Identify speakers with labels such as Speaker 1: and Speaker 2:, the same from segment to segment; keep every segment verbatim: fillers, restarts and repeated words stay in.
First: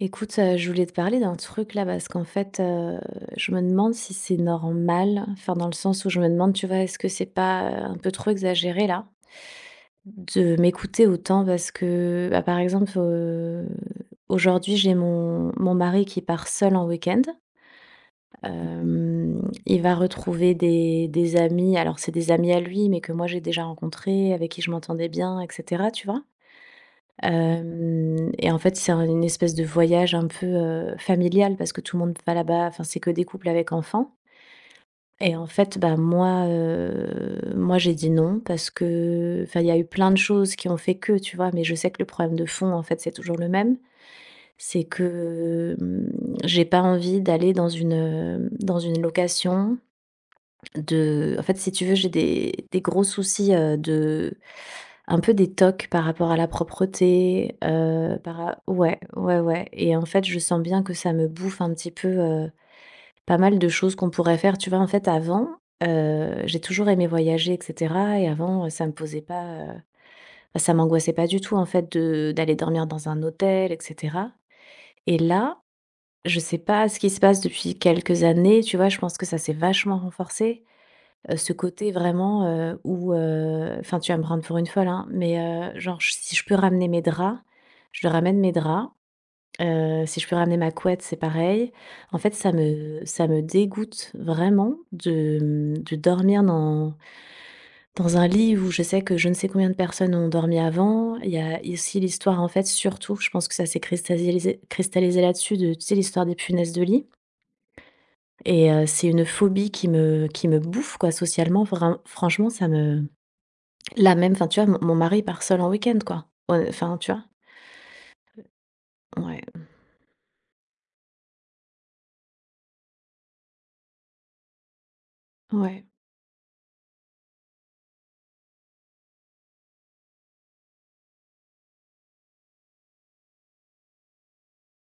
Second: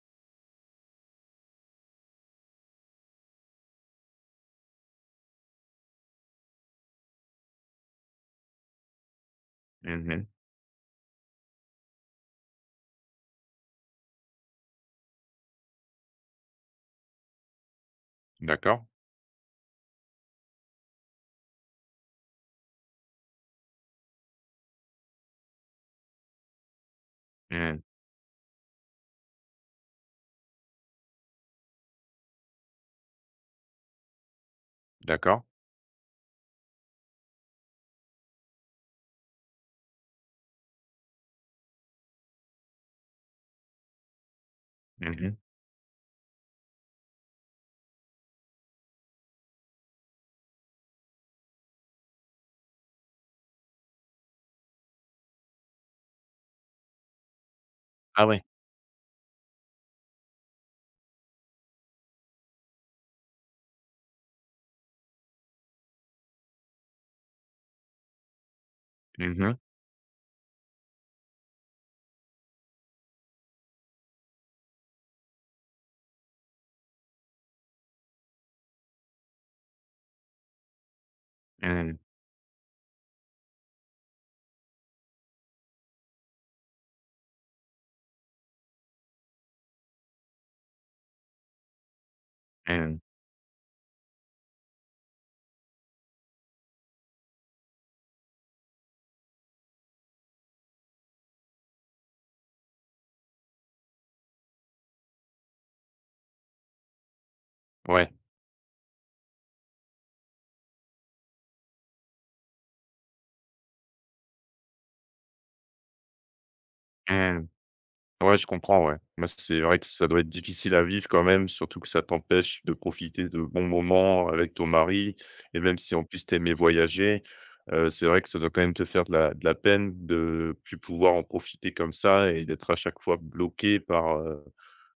Speaker 1: Écoute, heu, je voulais te parler d'un truc là parce qu'en fait, heu, je me demande si c'est normal, enfin dans le sens où je me demande, tu vois, est-ce que c'est pas, heu, un peu trop exagéré là,
Speaker 2: Mmh.
Speaker 1: de m'écouter autant? Parce que, bah, par exemple, heu, aujourd'hui j'ai mon mon mari qui part seul en week-end.
Speaker 2: D'accord.
Speaker 1: Mmh il va retrouver des des amis, alors c'est des amis à lui, mais que moi j'ai déjà rencontrés, avec qui je m'entendais bien et cetera, tu vois?
Speaker 2: Mmh.
Speaker 1: Hem et en fait, c'est un une espèce de voyage un peu, heu, familial parce que tout le monde va là-bas, enfin, c'est que des couples avec enfants et
Speaker 2: D'accord.
Speaker 1: en fait, bah, moi, heu, moi, j'ai dit non parce que enfin, il y a eu plein de choses qui ont fait que, tu vois? Mais je sais que le problème de fond, en fait, c'est toujours le même. C'est
Speaker 2: Mmh.
Speaker 1: que, hem, j'ai pas envie d'aller dans une, heu, dans une location de en fait, si tu veux, j'ai des des gros soucis, heu, de un peu des tocs par rapport à la propreté, heu,
Speaker 2: Ah
Speaker 1: par
Speaker 2: oui.
Speaker 1: ra ouais, ouais, ouais et en fait, je sens bien que ça me bouffe un petit peu, heu, pas mal de choses qu'on pourrait faire. Tu vois, en fait, avant, heu, j'ai toujours aimé voyager et cetera et avant, ça me posait
Speaker 2: Mmh
Speaker 1: pas,
Speaker 2: mh.
Speaker 1: heu, bah, ça m'angoissait pas du tout, en fait, de d'aller dormir dans un hôtel et cetera et là, je sais pas ce qui se passe depuis quelques années, tu vois? Je pense que ça s'est vachement renforcé heu, ce côté
Speaker 2: Mmh.
Speaker 1: vraiment, heu, où, heu, enfin, tu vas me prendre pour une folle, hein, mais, heu, genre j si je peux ramener mes draps, je ramène mes draps, heu, si je peux ramener ma couette, c'est pareil. En fait, ça
Speaker 2: Mmh.
Speaker 1: me ça me dégoûte vraiment de, mmh, de dormir dans dans un lit où je sais que je ne sais combien de personnes ont dormi avant. Il y a ici l'histoire, en fait, surtout, je pense que ça s'est cristallisé cristallisé là-dessus de, tu sais, l'histoire des punaises de lit
Speaker 2: Ouais.
Speaker 1: et heu, c'est une phobie qui me qui me bouffe, quoi, socialement. Vrin franchement, ça me. La même, enfin tu vois, mon mon mari part seul en week-end quoi. Heu, enfin tu vois?
Speaker 2: Mmh. Ouais, je comprends, ouais. Bah,
Speaker 1: Ouais,
Speaker 2: c'est vrai que ça doit être difficile à vivre quand même, surtout que ça t'empêche de profiter de bons moments avec ton mari et même
Speaker 1: ouais,
Speaker 2: si en plus tu voyager, heu, c'est vrai que ça doit quand même te faire de la de la peine de plus pouvoir en profiter comme ça et d'être à chaque fois bloqué par, heu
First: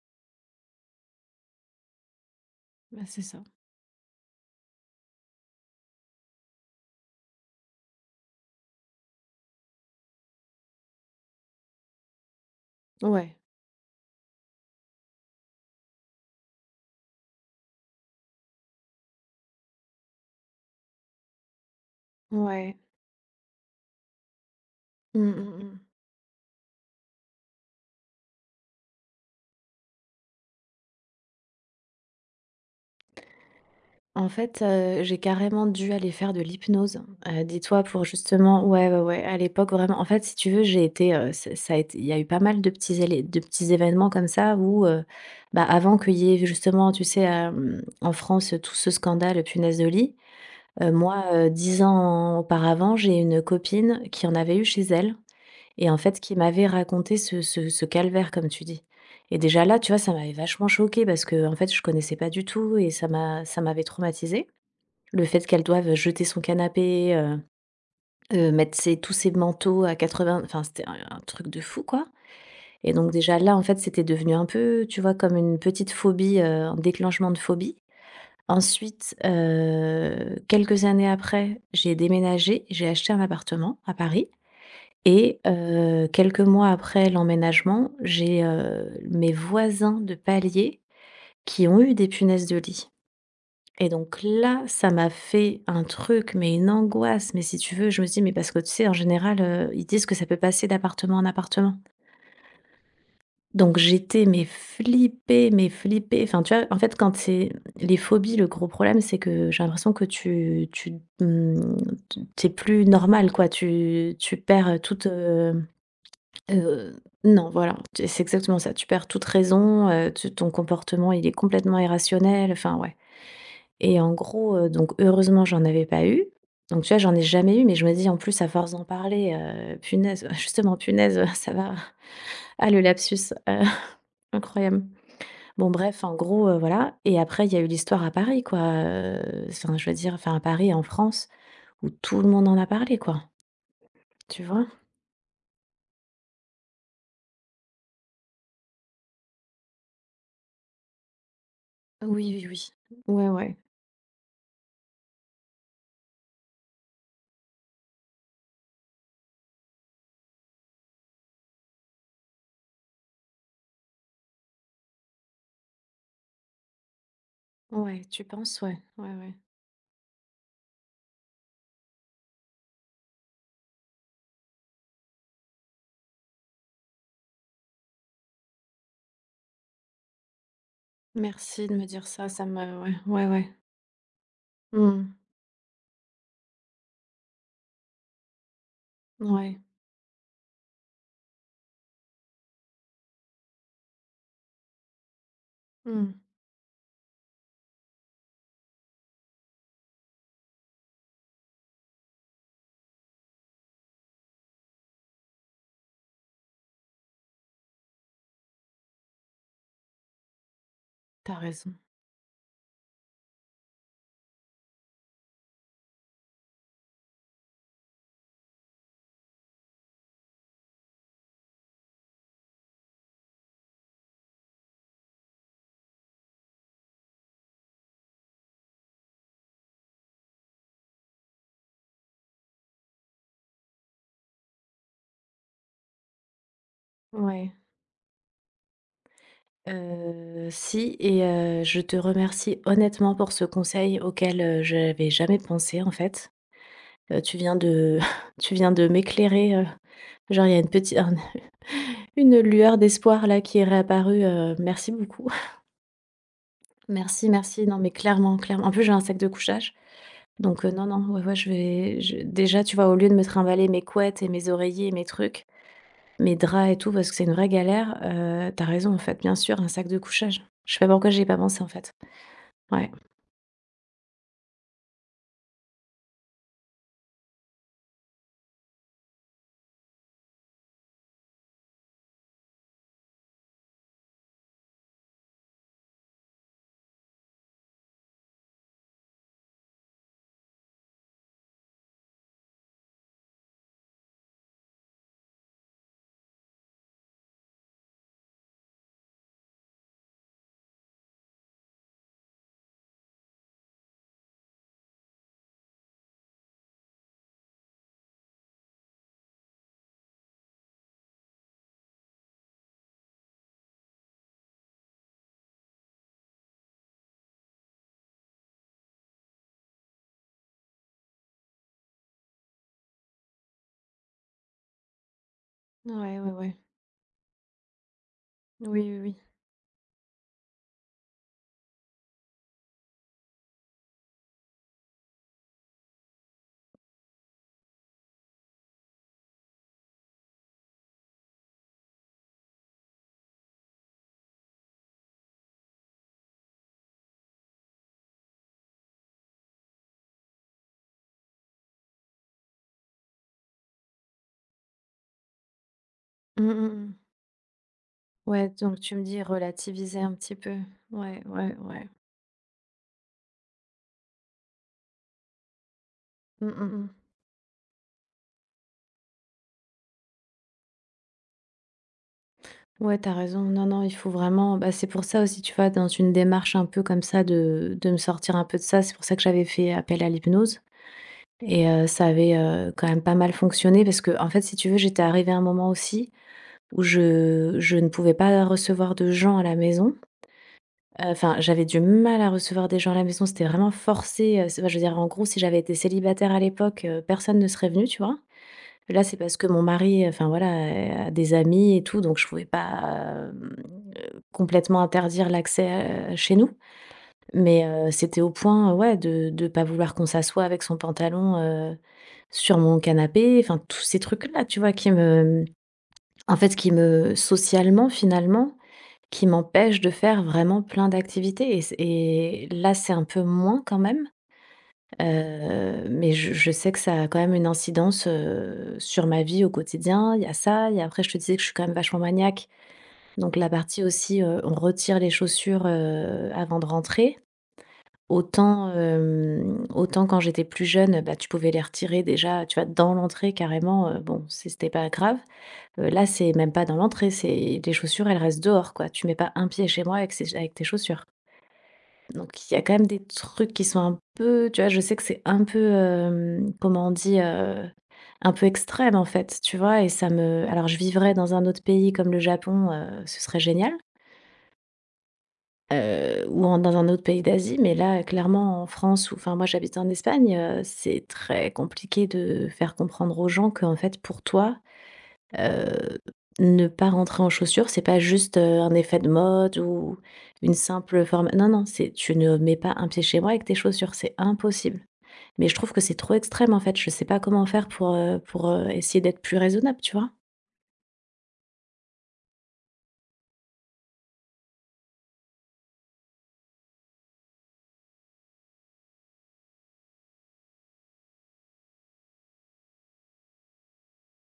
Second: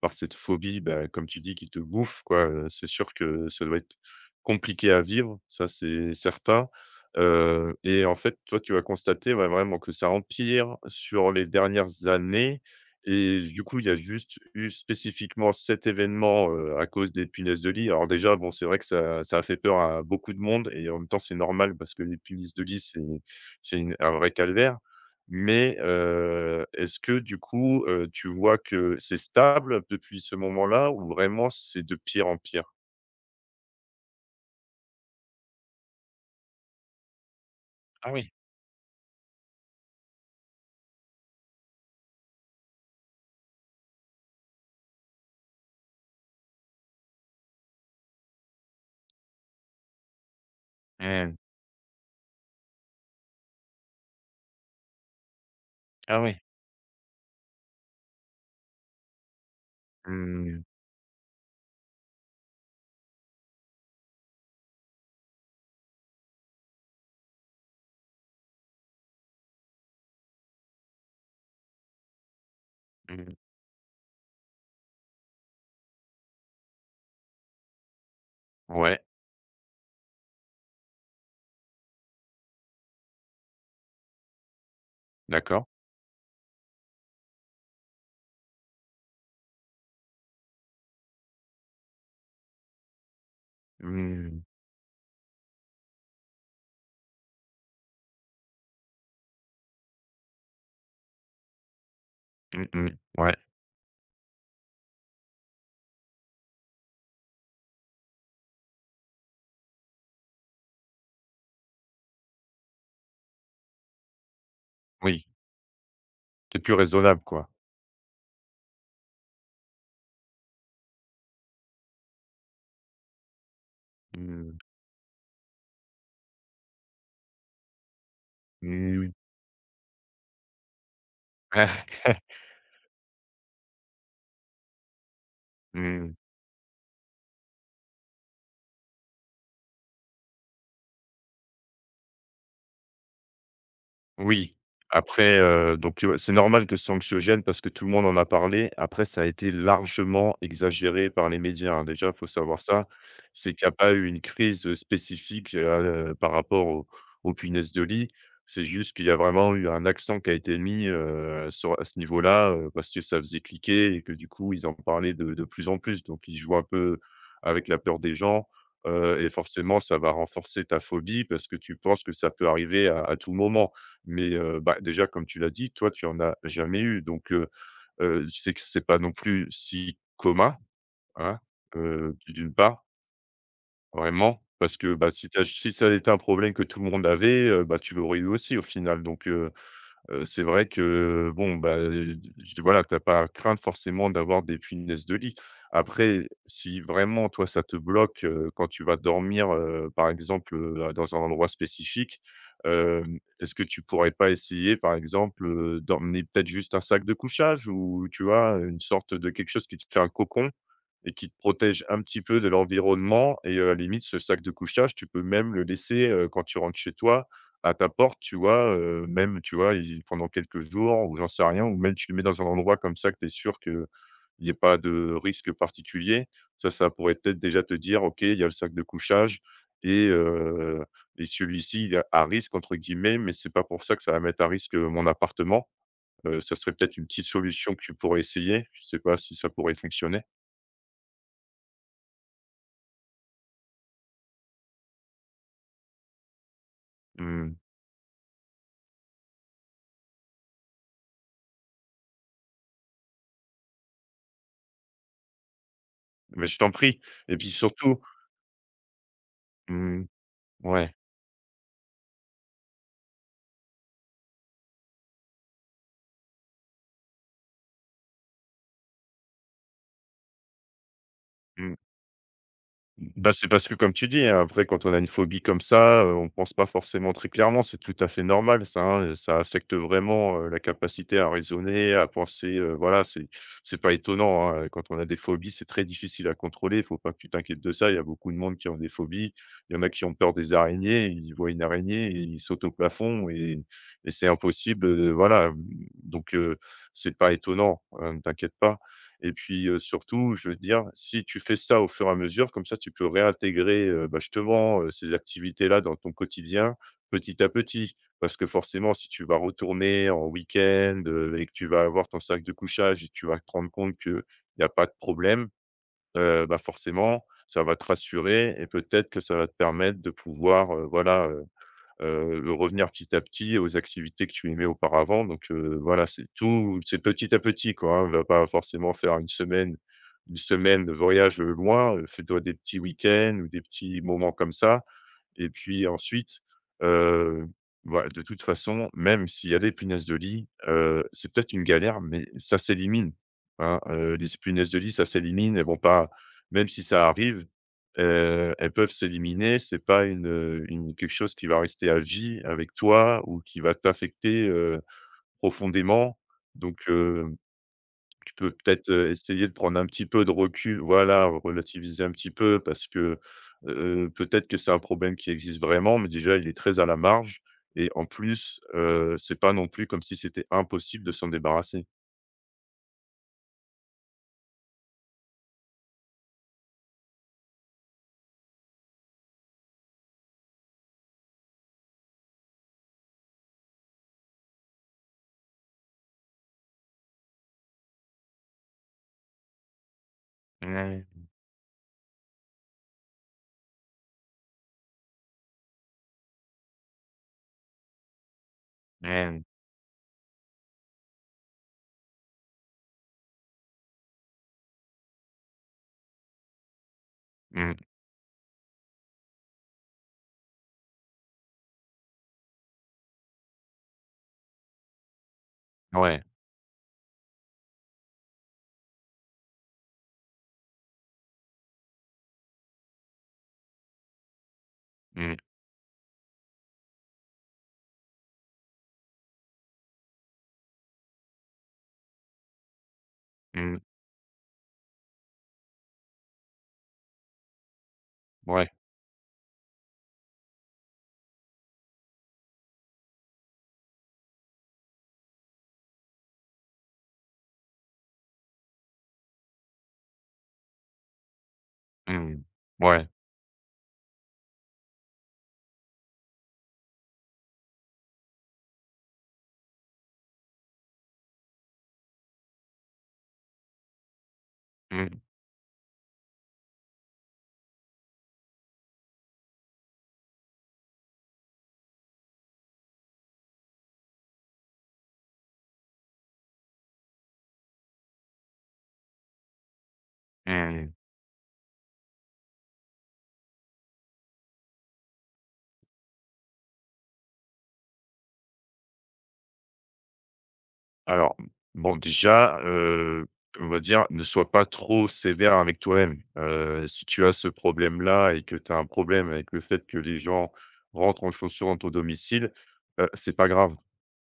Speaker 2: par cette phobie, bah, comme tu dis, qui te bouffe, quoi. Heu, c'est
Speaker 1: bah,
Speaker 2: sûr
Speaker 1: c'est ça.
Speaker 2: que ça doit être compliqué à vivre, ça, c'est certain. Heu et en fait, toi, tu vas constater, ouais, vraiment que ça empire sur les dernières années
Speaker 1: Ouais,
Speaker 2: et du coup, il y a juste eu spécifiquement cet événement, heu, à cause des punaises de lit. Alors déjà, bon, c'est vrai que ça ça a fait peur à beaucoup de monde et en même temps, c'est normal parce que les punaises de
Speaker 1: ouais.
Speaker 2: lit, c'est c'est une un vrai calvaire.
Speaker 1: Mmh mh, mmh.
Speaker 2: Mais, heu, est-ce que du coup, heu, tu vois que c'est stable depuis ce moment-là ou vraiment c'est de pire en pire?
Speaker 1: En fait, heu, j'ai carrément dû aller faire de l'hypnose, heu, dis-toi pour
Speaker 2: Ah oui,
Speaker 1: justement ouais, ouais, ouais, à l'époque vraiment en fait si tu veux j'ai été, heu, ça ça a été il y a eu pas mal de petits élé de petits événements comme ça où, heu, bah, avant qu'il y ait justement tu sais, hem, en France tout ce scandale punaises de lit, heu, moi,
Speaker 2: hem,
Speaker 1: heu, dix ans auparavant j'ai une copine qui en avait eu chez elle. Et en fait,
Speaker 2: ah
Speaker 1: qui
Speaker 2: oui.
Speaker 1: m'avait raconté ce ce ce calvaire comme tu dis. Et déjà là, tu vois, ça m'avait
Speaker 2: Mmh,
Speaker 1: vachement choquée parce que en fait, je connaissais pas du tout et ça m'a ça m'avait traumatisée. Le fait qu'elle doive, jeter son canapé, heu heu, mettre ses tous ses manteaux à quatre-vingts enfin, c'était un un truc de fou, quoi. Et donc
Speaker 2: mmh,
Speaker 1: déjà là, en fait, c'était devenu un peu, tu vois, comme une petite phobie, heu, un déclenchement de phobie.
Speaker 2: ouais,
Speaker 1: Ensuite, heu, quelques années après, j'ai déménagé, j'ai acheté un appartement à Paris et
Speaker 2: d'accord.
Speaker 1: heu, quelques mois après l'emménagement, j'ai, heu, mes voisins de palier qui ont eu des punaises de lit et donc
Speaker 2: Mmh,
Speaker 1: là, ça m'a fait un truc, mais une angoisse, mais si tu veux, je me dis mais parce que tu sais, en général, heu, ils disent que ça peut passer d'appartement en appartement.
Speaker 2: mmh mh, ouais,
Speaker 1: Donc j'étais mais flippée, mais flippée. Enfin, tu vois, en fait, quand c'est les phobies, le gros problème, c'est que j'ai l'impression que tu tu, mmh, tu plus normal, quoi. Tu tu perds toute,
Speaker 2: oui. C'est plus
Speaker 1: Heu,
Speaker 2: raisonnable quoi?
Speaker 1: non, voilà, tu c'est exactement ça. Tu perds toute raison, heu, tu ton comportement, il est complètement irrationnel, enfin, ouais et en gros,
Speaker 2: Mmh,
Speaker 1: heu, donc heureusement, j'en avais pas eu. Donc tu vois, j'en ai jamais eu, mais je me dis, en plus, à force d'en
Speaker 2: mmh, oui.
Speaker 1: parler, heu, punaise, justement, punaise, ça va. Ah, le lapsus, heu, incroyable. Bon, bref, en gros, heu, voilà et après, il y a eu l'histoire à Paris, quoi, heu, enfin, je veux dire, enfin, à Paris, en France, où tout le monde en a parlé, quoi, tu
Speaker 2: Oui,
Speaker 1: vois?
Speaker 2: après, heu, donc heu, c'est normal que c'est anxiogène parce que tout le monde en a parlé. Après, ça a été largement exagéré par les médias, hein. Déjà, il
Speaker 1: Oui,
Speaker 2: faut
Speaker 1: oui,
Speaker 2: savoir ça,
Speaker 1: oui. Ouais,
Speaker 2: c'est
Speaker 1: ouais.
Speaker 2: qu'il n'y a pas eu une crise, euh, spécifique, heu, par rapport au aux punaises de lit. C'est juste qu'il y a vraiment eu un accent qui a été mis, heu, sur à ce niveau-là, heu, parce que ça faisait cliquer et que du coup, ils en parlaient de de plus en plus. Donc ils jouent un peu avec la peur
Speaker 1: Ouais,
Speaker 2: des
Speaker 1: tu
Speaker 2: gens,
Speaker 1: penses? Ouais. Ouais,
Speaker 2: heu et
Speaker 1: ouais.
Speaker 2: forcément, ça va renforcer ta phobie parce que tu penses que ça peut arriver à à tout moment. Mais, heu, bah, déjà comme tu l'as dit, toi tu en as jamais eu donc, heu heu, c'est que c'est pas non plus si commun, hein,
Speaker 1: Merci de me dire
Speaker 2: heu,
Speaker 1: ça, ça
Speaker 2: d'une
Speaker 1: me
Speaker 2: part,
Speaker 1: ouais, ouais, ouais.
Speaker 2: vraiment, parce que,
Speaker 1: Mmh.
Speaker 2: bah, si tu si ça avait été un problème que tout le monde avait, heu, bah, tu l'aurais eu aussi au final donc, heu
Speaker 1: Ouais.
Speaker 2: Heu, c'est vrai que bon, bah, heu, j voilà, tu as pas à craindre forcément d'avoir des punaises de lit.
Speaker 1: Mmh.
Speaker 2: Après, si vraiment toi ça te bloque, heu, quand tu vas dormir, heu, par exemple, heu, dans un endroit spécifique, hem, est-ce que tu pourrais pas essayer, par exemple, heu, d'emmener peut-être juste un sac de couchage ou tu vois, une sorte de quelque chose qui te fait un cocon et qui
Speaker 1: Tu
Speaker 2: te
Speaker 1: raison.
Speaker 2: protège un petit peu de l'environnement et euh, à la limite ce sac de couchage, tu peux même le laisser, heu, quand tu rentres chez toi, à ta porte, tu vois? Heu, même, tu vois, i pendant quelques jours ou j'en sais rien ou même tu le mets dans un endroit comme ça que tu es sûr qu'il n'y ait pas de risque particulier. Ça, ça pourrait peut-être déjà te dire: «OK, il y a le sac de couchage et heu et celui-ci, il est à risque entre guillemets, mais c'est pas pour ça que ça va mettre à risque, heu, mon appartement». Heu, ça serait peut-être une petite
Speaker 1: Ouais.
Speaker 2: solution que tu pourrais essayer. Je sais pas si ça pourrait fonctionner?
Speaker 1: Heu, si et heu, je te remercie honnêtement pour ce conseil auquel, euh, je n'avais jamais pensé en fait. Heu, tu
Speaker 2: Mmh,
Speaker 1: viens de tu viens de m'éclairer, heu, genre il y a une petite un une lueur d'espoir là qui est réapparue, heu, merci beaucoup.
Speaker 2: mais je t'en prie
Speaker 1: Merci,
Speaker 2: et puis
Speaker 1: merci. Non mais
Speaker 2: surtout,
Speaker 1: clairement, clairement. En plus j'ai un sac de couchage,
Speaker 2: mmh,
Speaker 1: donc heu, non,
Speaker 2: ouais,
Speaker 1: non, ouais, ouais, je vais je déjà tu vois, au lieu de me trimballer mes couettes et mes oreillers et mes trucs. Mes draps et tout, parce que c'est une vraie galère, heu, tu raison, en fait, bien sûr, un sac de couchage. Je sais pas pourquoi j'y ai pas pensé, en
Speaker 2: mmh.
Speaker 1: fait. Ouais.
Speaker 2: Bah, c'est parce que comme tu dis, hein, après quand on a une phobie comme ça, heu, on pense pas forcément très clairement. C'est tout à fait normal ça, hein, ça affecte vraiment, heu, la capacité à raisonner, à penser, heu, voilà, c'est c'est pas étonnant, hein, quand on a des phobies, c'est très difficile à contrôler. Il faut pas que tu t'inquiètes de ça. Il y a beaucoup de monde qui ont des phobies. Il y en a qui ont peur des araignées, ils voient une araignée et ils sautent au plafond et et c'est impossible, heu, voilà, mmh, donc heu, c'est pas étonnant, heu, ne t'inquiète pas. Et puis, heu, surtout, je veux dire, si tu fais ça au fur et à mesure, comme ça, tu peux réintégrer, heu, bah, justement, heu, ces activités-là dans ton quotidien, petit à petit. Parce que forcément, si tu vas retourner en week-end, heu, et que tu vas avoir ton sac de couchage et tu vas te rendre compte qu'il n'y a pas de problème, heu, bah, forcément, ça va te rassurer et peut-être que ça va te permettre de pouvoir, heu, voilà, heu, revenir petit à petit aux activités que tu aimais auparavant donc heu, voilà,
Speaker 1: Ouais,
Speaker 2: c'est
Speaker 1: ouais, ouais.
Speaker 2: tout c'est petit à petit, quoi, hein. On va pas
Speaker 1: Oui,
Speaker 2: forcément
Speaker 1: oui, oui.
Speaker 2: faire une semaine une semaine de voyage, heu, loin, heu, fais-toi des petits week-ends ou des petits moments comme ça et puis ensuite, heu, voilà, de toute façon, même s'il y a des punaises de lit, heu, c'est peut-être une galère, mais ça s'élimine, hein, heu, les punaises de lit, ça s'élimine. Elles vont pas Même si ça arrive, heu, elles peuvent s'éliminer. C'est pas une, une quelque chose qui va rester à vie avec toi ou qui va t'affecter, heu, profondément.
Speaker 1: Mmh, mmh,
Speaker 2: Donc,
Speaker 1: mmh.
Speaker 2: tu
Speaker 1: Ouais,
Speaker 2: peux
Speaker 1: donc
Speaker 2: peut-être,
Speaker 1: tu me
Speaker 2: heu,
Speaker 1: dis
Speaker 2: essayer de prendre un
Speaker 1: relativiser
Speaker 2: petit
Speaker 1: un
Speaker 2: peu de
Speaker 1: petit peu.
Speaker 2: recul
Speaker 1: Ouais,
Speaker 2: voilà,
Speaker 1: ouais, ouais.
Speaker 2: relativiser un petit peu parce que, heu, peut-être que c'est un problème qui existe vraiment, mais déjà
Speaker 1: Mmh,
Speaker 2: il est
Speaker 1: mmh,
Speaker 2: très à
Speaker 1: mmh.
Speaker 2: la marge et en plus, heu, c'est pas non plus comme si c'était impossible de s'en débarrasser.
Speaker 1: Ouais, t'as raison. Non, non, il faut vraiment bah, c'est pour ça aussi, tu vois, dans une démarche un peu comme ça de de me sortir un peu de ça, c'est pour ça que j'avais fait appel à l'hypnose et heu, ça avait, heu, quand même pas mal fonctionné parce que en fait, si tu veux, j'étais arrivée à un moment aussi. Où je je ne pouvais pas recevoir de gens à la maison. Heu,
Speaker 2: Mmh,
Speaker 1: enfin, j'avais du mal à recevoir des gens à la maison, c'était vraiment forcé, heu, c'est enfin, je veux dire, en gros, si j'avais été célibataire à l'époque, heu, personne ne serait venu, tu vois? Là, c'est parce
Speaker 2: mmh,
Speaker 1: que mon mari, euh, enfin, voilà, a des amis et tout, donc je pouvais pas, hem, heu, complètement interdire l'accès, heu, chez nous. Mais,
Speaker 2: mmh,
Speaker 1: heu, c'était au point, ouais, de de pas vouloir qu'on s'assoie avec son pantalon, heu, sur mon canapé, enfin, tous ces trucs-là, tu vois? Qui me
Speaker 2: ouais,
Speaker 1: en fait, qui me socialement, finalement, qui m'empêche de faire vraiment plein d'activités et c et là, c'est un peu moins quand même,
Speaker 2: mmh,
Speaker 1: heu, mais je je sais que ça a quand même une incidence, heu, sur ma vie au quotidien. Il y a ça, et après je te disais que je suis quand même vachement maniaque, donc la
Speaker 2: mmh,
Speaker 1: partie aussi, heu, on retire les chaussures, heu, avant de rentrer. Autant,
Speaker 2: ouais,
Speaker 1: hem, autant quand j'étais plus jeune, bah, tu pouvais les retirer déjà, tu vois, dans l'entrée carrément, heu, bon, c'est c'était pas grave. Heu, là, c'est même pas dans l'entrée, c'est les chaussures, elles restent dehors, quoi. Tu mets pas un pied chez moi avec ces avec tes chaussures.
Speaker 2: mmh,
Speaker 1: Donc il y a quand même des
Speaker 2: ouais,
Speaker 1: trucs qui sont un peu tu vois, je sais que c'est un peu, hem, comment on dit? Heu, un peu extrême, en fait, tu vois? Et ça me alors je vivrais dans un autre pays comme le Japon, heu, ce serait génial, heu, ou en dans un autre pays d'Asie, mais là, clairement, en France ou enfin, moi, j'habite en Espagne, heu, c'est très compliqué de faire comprendre aux gens qu'en fait, pour toi, Heu, ne pas rentrer en chaussures, c'est pas juste, heu, un effet de mode ou une
Speaker 2: mmh.
Speaker 1: simple forme non, non, c'est tu ne mets pas un pied chez moi avec tes chaussures, c'est impossible. Mais je trouve que c'est trop extrême, en fait, je sais pas comment faire pour, heu, pour, heu, essayer d'être plus raisonnable, tu vois?
Speaker 2: Alors, bon, déjà, heu, on va dire, ne sois pas trop sévère avec toi-même. Heu, si tu as ce problème-là et que tu as un problème avec le fait que les gens rentrent en chaussures dans ton domicile, heu, c'est pas grave.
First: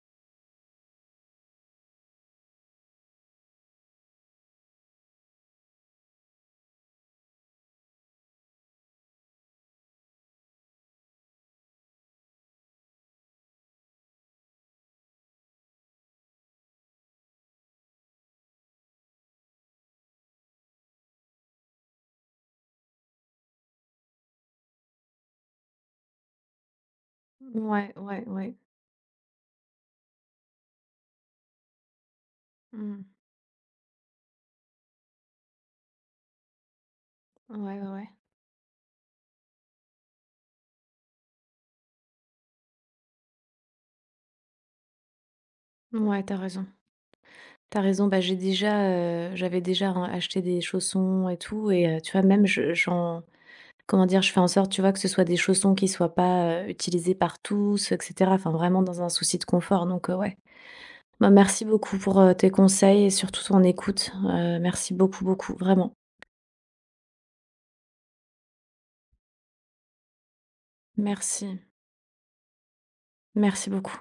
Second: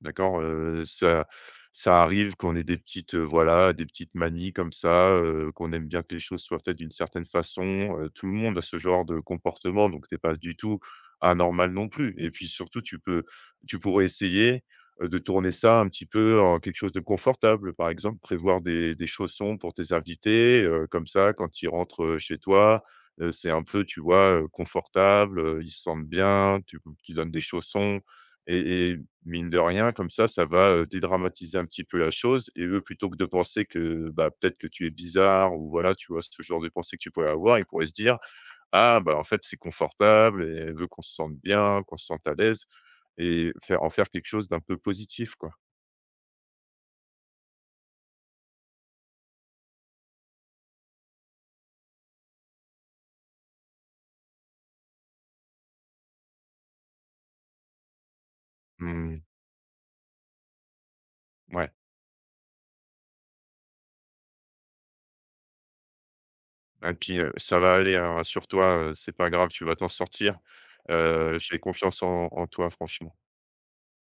Speaker 2: D'accord, heu, ça ça arrive qu'on ait des petites, heu, voilà, des petites manies comme ça, heu, qu'on aime bien que les choses soient faites d'une certaine façon, heu, tout le monde a ce genre de comportement, donc t'es pas du tout anormal non plus et puis surtout tu peux tu pourrais essayer, heu, de tourner ça un petit peu en quelque chose de confortable. Par exemple, prévoir des des chaussons pour tes invités, heu, comme ça quand ils rentrent, heu, chez toi, heu, c'est un peu, tu vois, heu, confortable, heu, ils se sentent bien, tu tu donnes des
Speaker 1: Ouais,
Speaker 2: chaussons
Speaker 1: ouais, ouais.
Speaker 2: et et mine de rien, comme ça, ça va, heu, dédramatiser un petit peu la chose et eux,
Speaker 1: Mmh.
Speaker 2: plutôt que de penser que, bah, peut-être que tu es bizarre ou voilà, tu vois? Ce genre de pensée que tu pourrais avoir, ils
Speaker 1: Ouais, ouais,
Speaker 2: pourraient se
Speaker 1: ouais.
Speaker 2: dire: «Ah, bah, en fait, c'est confortable et elle veut qu'on se sente bien, qu'on se sente à l'aise» et faire en faire quelque chose d'un peu positif, quoi.
Speaker 1: Mouais, tu raison. T'as raison, bah, j'ai déjà, heu, j'avais déjà, hein, acheté des chaussons et tout et heu, tu vois, même je j'en. Comment dire? Je fais en sorte, tu vois, que ce soit des chaussons qui soient pas, heu, utilisés par tous, et cetera. Enfin, vraiment dans un
Speaker 2: Mmh,
Speaker 1: souci de confort, donc heu, ouais. Bah, merci
Speaker 2: ouais
Speaker 1: beaucoup pour, heu, tes conseils et surtout ton écoute. Heu, merci beaucoup, beaucoup, vraiment.
Speaker 2: et puis, heu, ça va aller, hein, rassure-toi, heu, c'est pas grave, tu vas t'en sortir. Heu, j'ai
Speaker 1: Merci.
Speaker 2: confiance en en toi, franchement.
Speaker 1: Merci beaucoup.